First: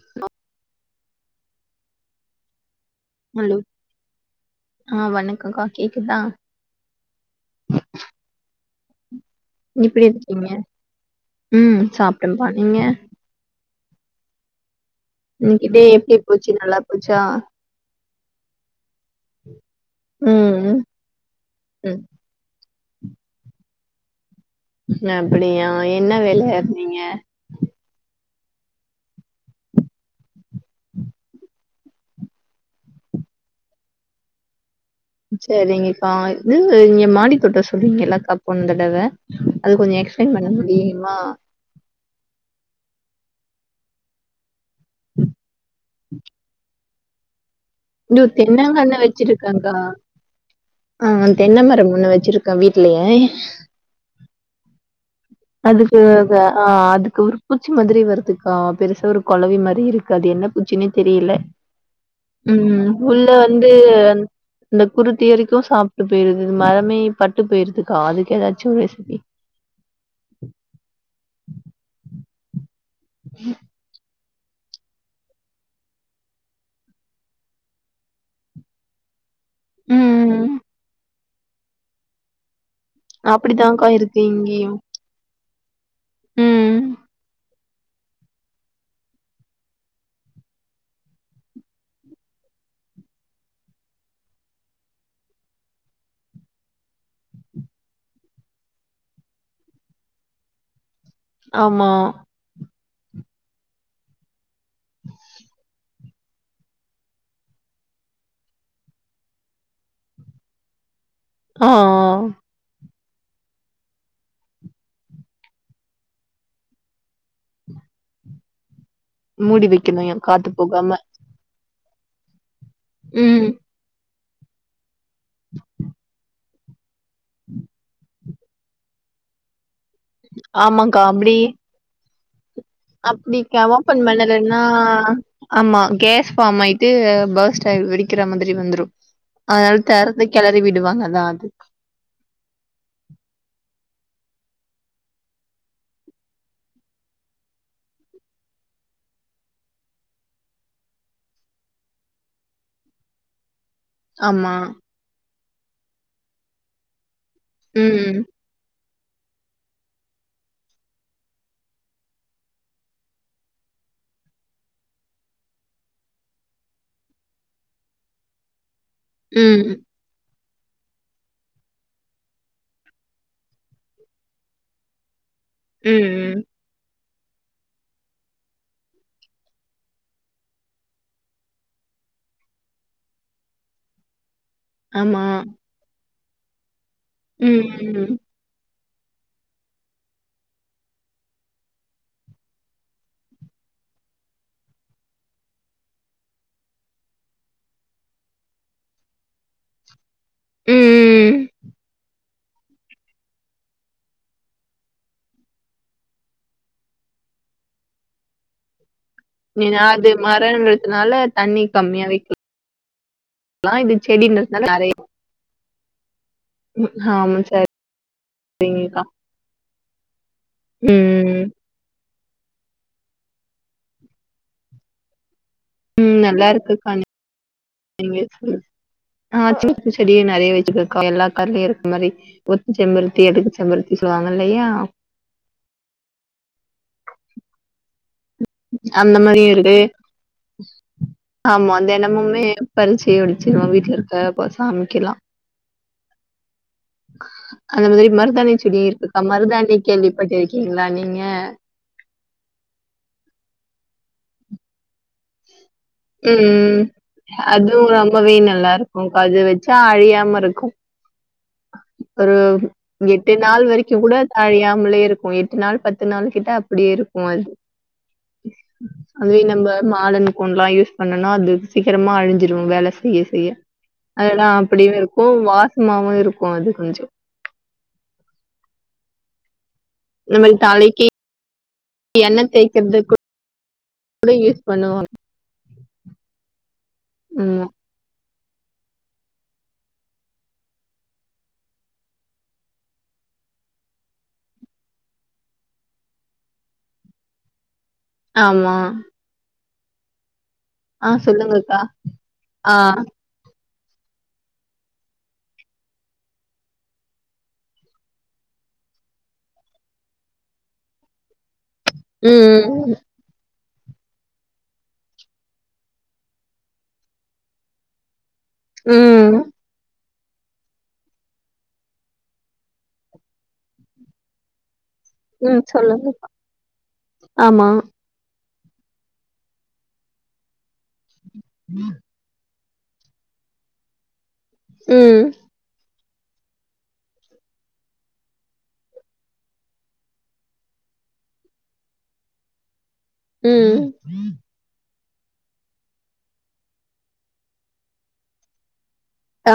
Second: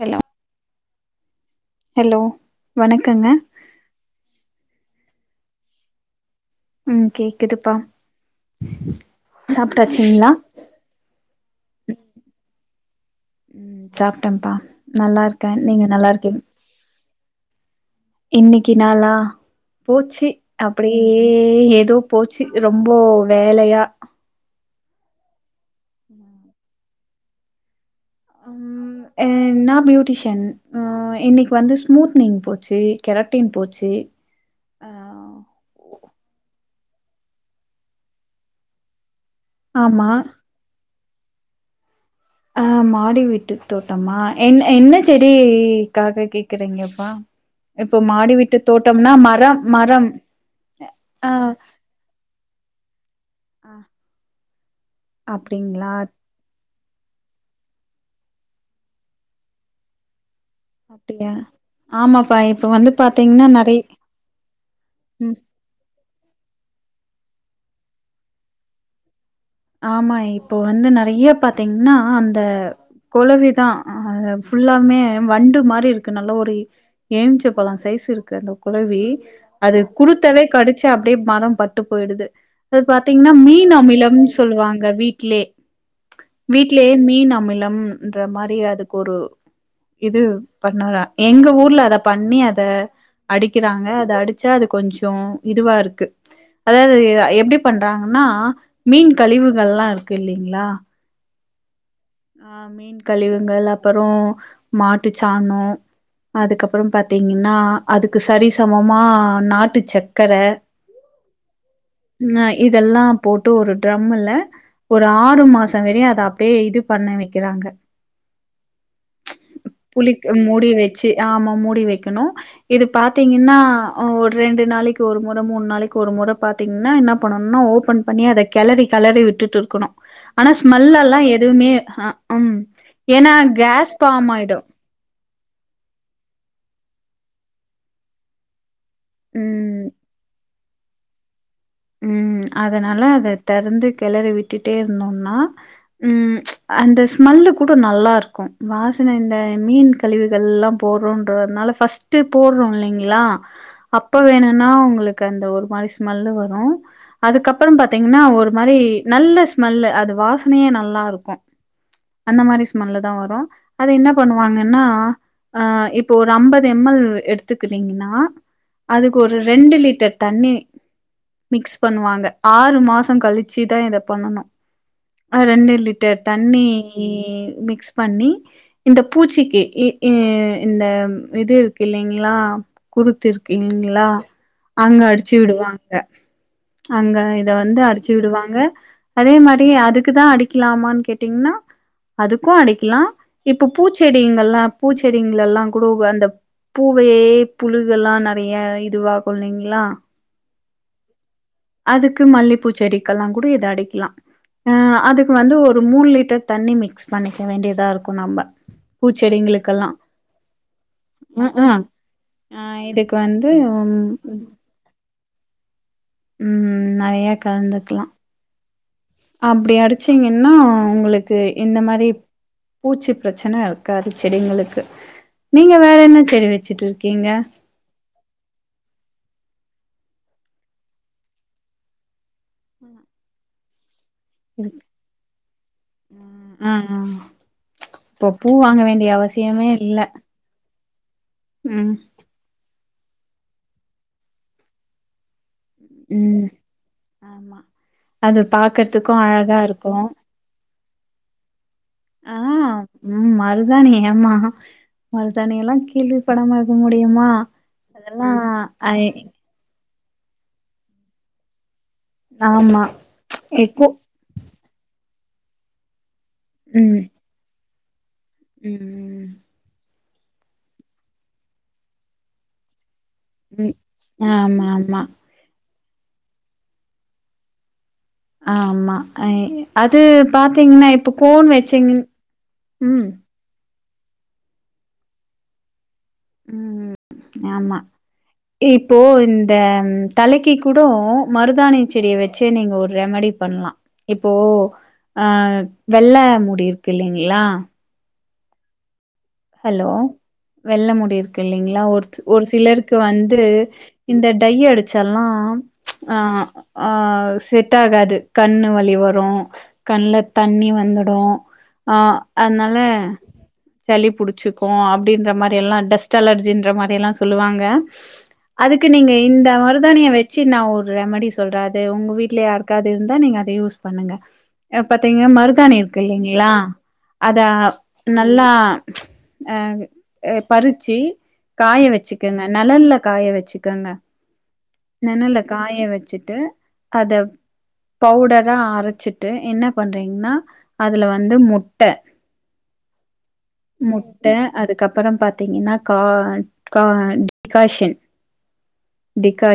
Hello hello வணக்கங்க hello ஆ வணக்கம் க்கா கேக்குதா ம் கேக்குதுப்பா எப்டி சாப்ட்டாச்சுங்களா இருத்துக்கீங்க ம் சாப்ட்டப்பா நீங்க ம் சாப்ட்டேப்பா நல்லா இருக்கே இன்னைக்கு டே நீங்க நல்லா எப்டி இருக்கீங் போச்சு நல்லா போச்சா இன்னைக்கி நாளா போச்சு ம் அப்டியே ஏதோ ம் போச்சு ரொம்ப வேலையா அப்டியா என்ன வேலையா இருந்தீங்க ம் என்ன பியூட்டிஷியன் ஆ இன்னைக்கி வந்து ஸ்மூத்னிங் போச்சு கெரட்டீன் போச்சு ஆ சரிங்கப்பா இது நீங்க மாடி தோட்ட சொல்றீங்கல்லகாப் போன தடவ அது கொஞ்ச ஆமா எக்ஸ்பிளைன் பண்ண முடியுமா ஆ மாடி வீட்டு தோட்டமா என்ன என்ன செடிக்காக கேக்குறீங்கப்பா இப்போ மாடி வீட்டு தென்னங்கண்ணு தோட்டம்னா மரம் வச்சிருக்காக்கா மரம் ஆ தென்மரம் ஒண்ணு வச்சிருக் க்க வீட்லயே அ அதுக்கு ஆ அதுக்கு ஒரு பூச்சி மாதிரி வருதுக்கா பெருசா ஒரு கொலவி மாதிரி இருக்கு அது என்ன பூச்சினே அப்டியா தெரியல ஆமாப்பா ம் இப்ப வந்து ம் உள்ள பாத்தீங்கன்னா வந்து நெறைய அந் இந்த குருத்தி ம் வறைக்கு சாப்ட்டு போயிருது மரமே பட்டு போயிருதுக்கா அதுக்கு ஏதாச்சு ஒரு ரெசிபி ஆமா இப்போ வந்து நெறைய பாத்தீங்கன்னா அந்த கொலவிதா ஆ ஃபுல்லாமே வண்டு மாரி இருக்கு நல்லா ஒரு ஏம்ச்ச பழ சைஸ் இருக்கு அந்த கொலவி அது குருத்தவே கடிச்சு அப்டியே மரொ பட்டு போயிடுது அது பாத்தீங்கன்னா மீன் அப்டித்தான்க்கா அமிலம் இருக்கு சொ இங்கேயு சொல்லுவாங்க வீட்லயே வீட்லேயே மீன் அமிலம் ன்ற மாரி அதுக்கு ஒரு இது பண்ணற எங்க ஊர்ல அத பண்ணி அத அடிக்கிறாங்க அத அடிச்சா அது கொஞ்சொ இதுவா இருக்கு அதாது எப்டி பண்றாங்கன்னா மீன் கழிவுகள்லா இருக்கு இல்லிங்களா ஆமா ஆ மீன் கழிவுங்கள் அப்பரொ மாட்டு சாணோ அதுக்கப்பறோ பாத்தீங்கன்னா அதுக்கு சரிசமமா நாட்டு சக்கர ஆ நாய் இதெல்லா போட்டு ஒரு ட்ரமுல ஒரு ஆறு மாசொ வரையு அத அப்டியே இது பண்ண வக்கிறாங்க மூடி வைக்கணுயா புளிக்கு காத்து மூடி போகாம வச்சு ஆமா மூடி வைக்கணு இது ம் பாத்தீங்கன்னா ஒ ரெண்டு நாளைக்கு ஒரு முறை மூணு நாளைக்கு ஒரு முறை பாத்தீங்கன்னா என்ன பண்ணும்னா ஓபன் பண்ணி அத கெலரி கெலரி விட்டுட்டு இருக்கணு ஆனா ஆமாக்கா ஸ்மெல்லல்லா எதுவுமே அஹ் ம் ஏன்னா அப்டிக்கா கேஸ் ஓபன் ஃபார்ம் ஆயிடு பண்ணறேன்னா ஆமா கேஸ் பார்ம் ஆயிட்டு பாஸ்ட் ஆயி வெடிக்கிற மாதிரி வந்துரு ம் அதனால தெறந்து கெளறி விடுவாங்கதா அது ம் அதனால அத தெறந்து கெளறி விட்டுட்டே இருந்தோம்னா ம் அந்த ஸ்மெல்லு கூட நல்லாருக்கு வாசனை இந்த மீன் கழிவுகள்ல்லா போட்றோன்றனால பாஸ்ட்டு போட்றோ இல்லைங்களா அப்ப ஆமா வேணும்னா உங்களுக்கு அந்த ஒரு மாரி ஸ்மெல்லு வரு அதுக்கப்பறம் பாத்தீங்கன்னா ம் ஒரு மாரி நல்ல ஸ்மெல்லு அது வாசனையே நல்லாருக்கு அந்த மாரி ஸ்மெல்லு தா வரு அது என்ன பண்ணுவாங்கன்னா அ இப்போ ஒரு அம்பது எம்எல் எடுத்துக்குனிங்கன்னா அதுக்கு ஒரு ம் ரெண்டு ம் லிட்டர் தண்ணி மிக்ஸ் பண்ணுவாங்க ஆறு மாசொ கழிச்சுதா இத பண்ணனு ரெண்டு ம் லிட்டர் ம் தண்ணீ மிக்ஸ் பண்ணி இந்த பூச்சிக்கு இ இ இந்த இது இருக்கு இல்லைங்களா குறுத்து இருக்கீங்ளா அங்க ஆமா அடிச்சு விடுவாங்க அங்க இத ம் வந்து ம் அடிச்சு ம் விடுவாங்க அதே மாரி அதுக்குதா அடிக்கலாமான் கேட்டீங்கன்னா அதுக்கொ அடிக்கலா இப்ப பூச்செடிங்கல்லா பூச்செடிங்க எல்லா கூட அந்த பூவேயே புழுகெல்லா நெறைய இதுவாகு இல்லைங்களா ம் ம் ம் அதுக்கு மல்லிப்பூச்செடிக்கெல்லா கூட இது அடிக்லா ஆ அதுக்கு வந்து ஒரு மூணு லிட்டர் தண்ணி மிக்ஸ் பண்ணிக்க வேண்டியதா இருக்கு நம்ம பூச்செடிங்க நீங்க அது மரன்றதுனால தண்ணி ம் கம்மியா வைக்கில் ஆ இதுக்கு வந்து ன்னா இது செடின்றதுனால நெறய ம் நெறையா கலந்துக்குலா சேரிக்கா அப்டி அடிச்சிங்கன்னா உங்களுக்கு இந்த மாரி பூச்சி பிரச்சன இருக்காது செடிங்களுக்கு நீங்க வேற என்ன ம் நல்லா செடி வெச்சுட்டு இருக்குக்கா இருக்கீங்க நீங்க சொல்லு ஆ சூச்ப செடி நெறைய வச்சிக்கிருக்கே எல்லா கலருலயு இருக்க மாரி ஒத்த செம்பருத்தி அடுக்கு செம்பருத்தி சொல்லுவாங்கல்லயா ம் ம் அப்ப பூ வாங்க வேண்டிய அந்த மாரியு அவசியமே இருக்கு இல்ல ஆமா ம் தெனமுமே பரிச்சி வெச்சிருவே வீட்ல இருக்கப்போ சாமிக்கல்லா ம் ஆமா அந்த மாதிரி அது மருதாணி செடி பாக்கறதுக்கு இருக்குக்கா அழகா மருதாணி இருக்கு கேள்விப்பட்ருக்கீங்களா நீங்க ஆ ம் மருதாணி ஏம்மா மருதாணி எல்லா கே ம் அது அதெல்லா ரொம்பவே நல்லா ஐ இருக்கு கா அது வச் ச்சா அழியாம இருக்கு ஒரு ஆமா எட்டு நாள் எக்கோ வரைக்கு கூட அழியாமலே இருக்கு எட்டு நாள் பத்து நாள் கிட்ட அப்டியே ம் இருக்கு அது ம் அதுவே நம்ம மாடென்கோன்லா யூஸ் பண்ணுனா அது சீக்கரமா அழிஞ்சிரு வேல செய்ய செய்ய ம் அதெல்லா ஆமா அப்டியு ஆமா இருக்கு வா சமாவு இருக்கு அது கொஞ்சோ ஆமா ஆ அது பாத்தீங்கனா இப்ப கோன் வச்சீங்கன் எண்ண தேக்கிறது கூட யூஸ் பண்ணுவோ ம் ஆமா இப்போ இந்த தலைக்கு கூடோ மருதானி செடிய வச்சே நீங்க ஒரு ரெமடி பண்லா இப்போ ஆ வெள்ள முடி இருக்கு இல்லேங்களா ஆமா ஹலோ வெள்ள ஆ முடி இருக்கு சொல்லுங்கக்கா. இல்லேங்களா ஒர்த்து ஒரு ஆ. சிலருக்கு வந்து ந்து இந்த டை அடிச்சால்லா ஆ ஆ செட் ஆகாது கண்ணு வலி வரும் கண்ல தண்ணி வந்துடு அ ம், அதுனால ம். சளி புடிச்சுக்கும் அப்டின்ற மாரியெல்லா டஸ்ட் அலர்ஜின்ற மாரியெல்லா சொல்லுவாங்க அதுக்கு நீங்க ம். இந்த மருதானிய வ வச்சி நா ஒரு ரெமடி சொல்றே அது ஒங்க வீட்லயார்க்காது இருந்தா நீங்க அத யூஸ் பண்ணுங்க பாத்தீங்னா ம். மருதாணி இருக்கு சொல்லுங்கக்கா. இல்லைங்ளா அத ஆமா. நல்லா ச் அ பறிச்சு காய வச்சு கனு நெலல்ல காய வச்சுக்கங்க ம். நெழலு காய வச்சிட்டு அத பவுடரா அரச்சிட்டு என்ன பண்றீங்னா அதுல வந்து முட்ட ம். ம். முட்ட அதுக்கப்பறோ பாத்தீங்கன்னா கா கா டிகாஷன்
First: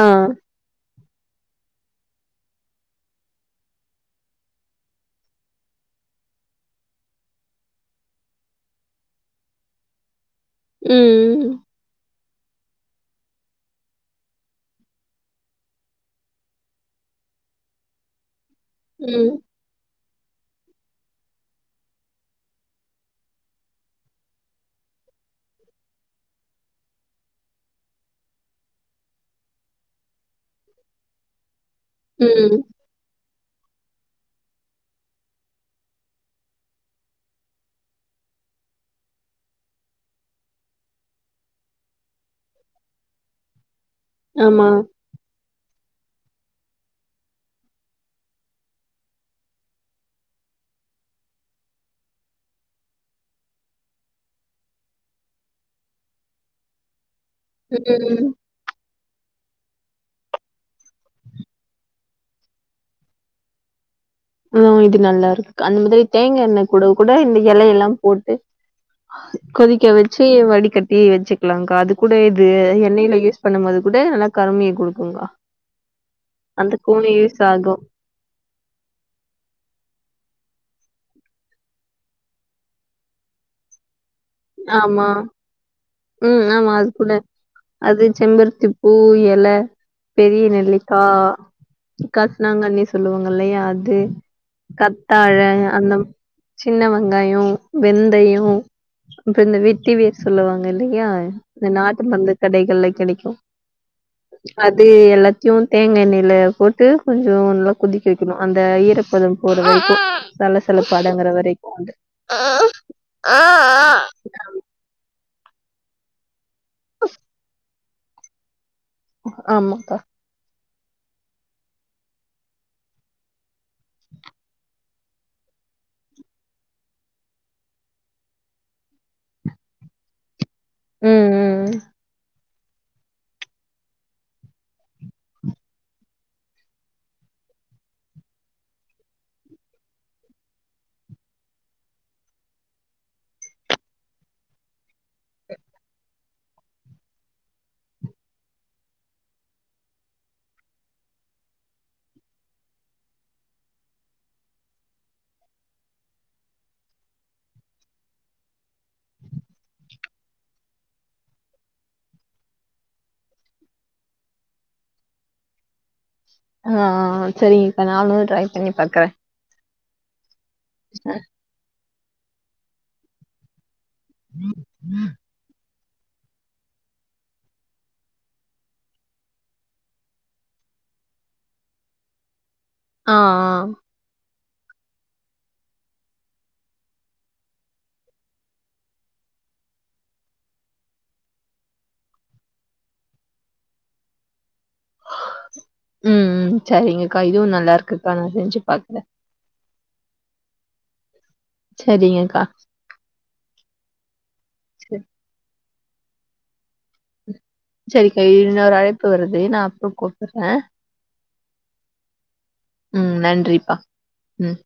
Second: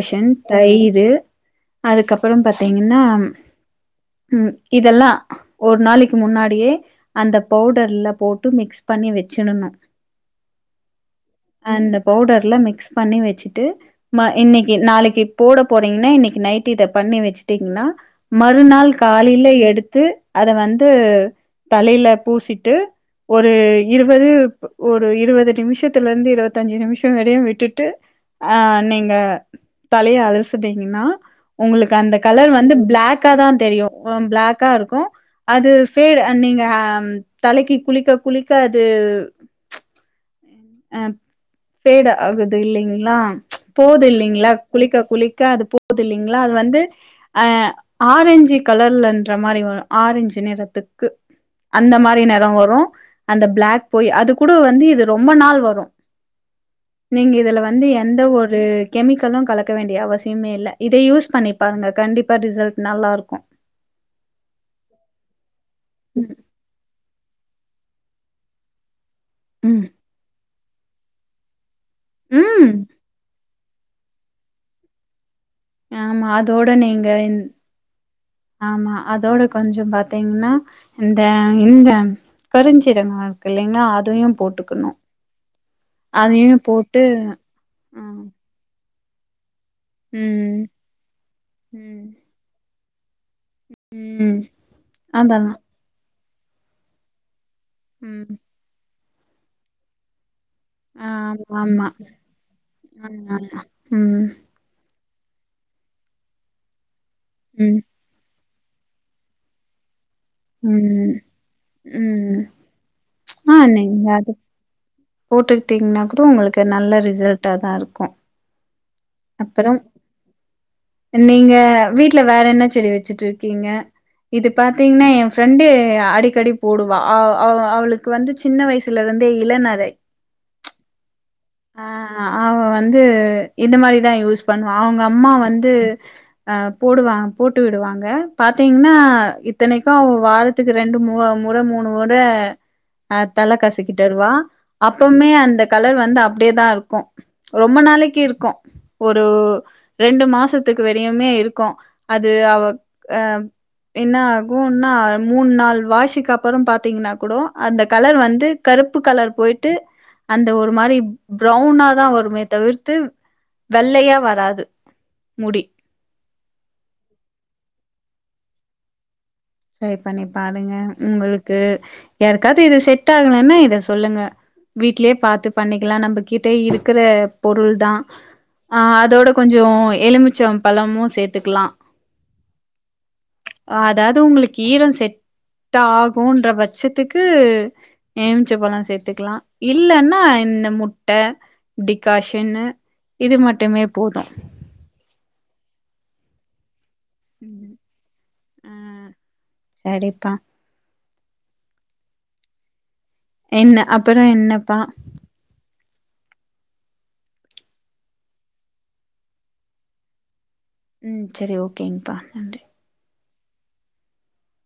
ஆ. தயிரு அதுக்கப்பறோ பாத்தீங்கன்னா ம் இதல்லா ஒரு நாளைக்கு முன்னாடியே அந்த பவுடர்ல போட்டு மிக்ஸ் பண்ணி வச்சிடணு ம் ம் அந்த பவுடர்ல மிக்ஸ் பண்ணி வச்சுட்டு மா இன்னக்கி நாளக்கி போட போறீங்கனா இன்னக்கி நைட்டு இத பண்ணி வச்சுட்டீங்னா மறுநாள் ம். காலேல எடுத்து அத வந்து தலைல பூசிட்டு ஒரு இருவது ஒரு இருவது நிமிஷத்துலருந்து இருவத்தஞ்சு நிமிஷோ வரையு விட்டுட்டு அ நீங்க தலய அழசுனீங்கன்னா உங்களுக்கு அந்த கலர் ம். வந்து பிளாக்கா தா தெரியு பிளாக்கா இருக்கு அது ஃபேடு நீங்க தலைக்கு குளிக்க குளிக்க அது அ ஃபேடா ஆகுது இல்லைங்களா போது இல்லே ங்ளா ஆமா. குளிக்க குளிக்க அது போது இல்லேங்ளா அது வந்து அ ஆரஞ்சு கலர்லன்ற மாரி வரு ஆரஞ்சு நிறத்துக்கு அந்த மாரி நெரோ வரு அந்த பிளாக் போய் அது கூடோ வந்து இது ரொ ம்போ நாள் வரு நீங்க இதுல வந்து எந்த ம். ஒ ரு கெமிக்கலு கலக்க வேண்டிய அவசியமே இல்ல இத யூஸ் பண்ணி பாருங்க கண்டிப்பா ரிசல்ட் நல்லாருக்கு ஆ இது நல்லாருக்கு அந்தமாதி ம் தேங்கா எண்ணெகுட கூட இந்த எலை எல்லா போட்டு ம் கொதிக்க வெச்சு வடிகட்டி வெச்சுக்கலாக்கா அது கூட இது ம் எண்ணெயில யூஸ் பண்ணம்போது கூட நல்ல கருமைய குடுக்குங்கா ஆமா அதோட நீங்க இந் ஆகும். ஆமா அதோட கொஞ்சோம் பாத்தீங்ன்னா இந்த இந்த கருஞ்சீரகோ இருக்கு இல்லைங்ளா அதயு ஆமா ம் அதையு ஆமா அது போட்டு கூட அது ம் செம்பருத்தி பூ எல பெரிய ம் நெல்லிக்கா ம் கர்ஸ் சலாங்கண்ணி சொல்லுவாங்க இல்லயா அது ம் கத்தாழ அதெல்லா அந்த சின்ன வெங்காயோ ம் வெந்தயோ அப்றோ இந்த வெட்டி வேர் சொல்லுவாங் இல்லயா ஆமா இந்த ஆமா நாட்டு மர்ந்து கடைகள்ல கெடைக்கு ஆமா ம் அது எல்லாத்தியு தேங்கா எண்ணயில போட்டு கொஞ்சோ நல்லா ம் கொதி க்கவேக்கனு அந்த ஈரப்பதோ போற வரைக்கு சல ம் சலப்படங்கற வரைக்கு அது அ ஆ அ அ நீங்க அது போட்டுக்கிட்டீங்ன்னா கூடோ உங்களுக்கு நல்ல ரிசல்டா தா இருக்கோ ஆமாக்கா நீங்க வீட்ல வேற என்ன செடி வெச்சிட்ருக்கீங்க இது பாத்தீங்ன்னா எ ஃப்ரெண்டு அடிக்கடி போடுவா அவ் அவ் அவ்ளுக்கு வந்து சி சின்ன வயசுலேயிருந்தே இளநரை ம் ம் ஆ அவ வந்து இந்த மாரிதா யூஸ் பண்ணுவா அவுங்கம்மா வந்து அ போடுவா போட்டு விடுவாங்க பாத்தீங்ன்னா இத்தனைக்கு அவ வார த்துக்கு ரெண்டு மு முற மூணு முற அ தல கசக்கிட்டு வருவா அப்பமே அந்த கலர் வந்து அப்டியேதாயிருக்கூ ரொம்ப நாளிக்கு இருக்கூ ஒரு ரெண்டு மாஸ் த்துக்கு வெரியுமே இருக்கூ அது அவ ஆ என்ன ஆகுன்னா மூணு நாள் வாசூக்கு அப்றோ பாத்தீங்ன்னா கூடோ அந்த கலர் வந்து கருப்பு கலர் போயிட்டு அந்த ஒரு மாரி ப்ரௌனாதா வருமே தவிர்த்து வெள்ளய்யா வராது முடி ஆ செரிங்கக்கா நானு ட்ரை பண்ணி பாக்குற ட்ரை பண்ணி பாருங்க உங்களுக்கு யாருக்காவ்து இது செட் ஆகலன்னா இத சொல்லுங்க வீட்லே பாத்து பண்ணிக்லா நம்ம கிட்ட இருக்குற பொருள் தா ஆ அதோட கொஞ்சோ எலுமிச்ச பழமு சேத்துக்கலா ஆ ஆ அதாது உங்களுக்கு ஈரம் செட் ஆகுன்ற பட்சத்துக்கு எலுமிச்ச பழோ சேத்துக்லா இல்லனா இந்த முட்ட டீக்காஷன்னு இது மட்டுமே போது ம் ம் செரிங்கக்கா இதுவு ம் நல்லாயிருக்குக்கா நா செஞ்சு பாக்ற செரிப்பா செரிங்கக்கா என்ன அப்றோ என்னப்பா சரி செரிக்கா இன்னொரு அழைப்பு வருது நா அப்றோ கூப்புறே ம் செரி ஓகேங்ப்பா நன்றி ம் நன்றிப்பா ம்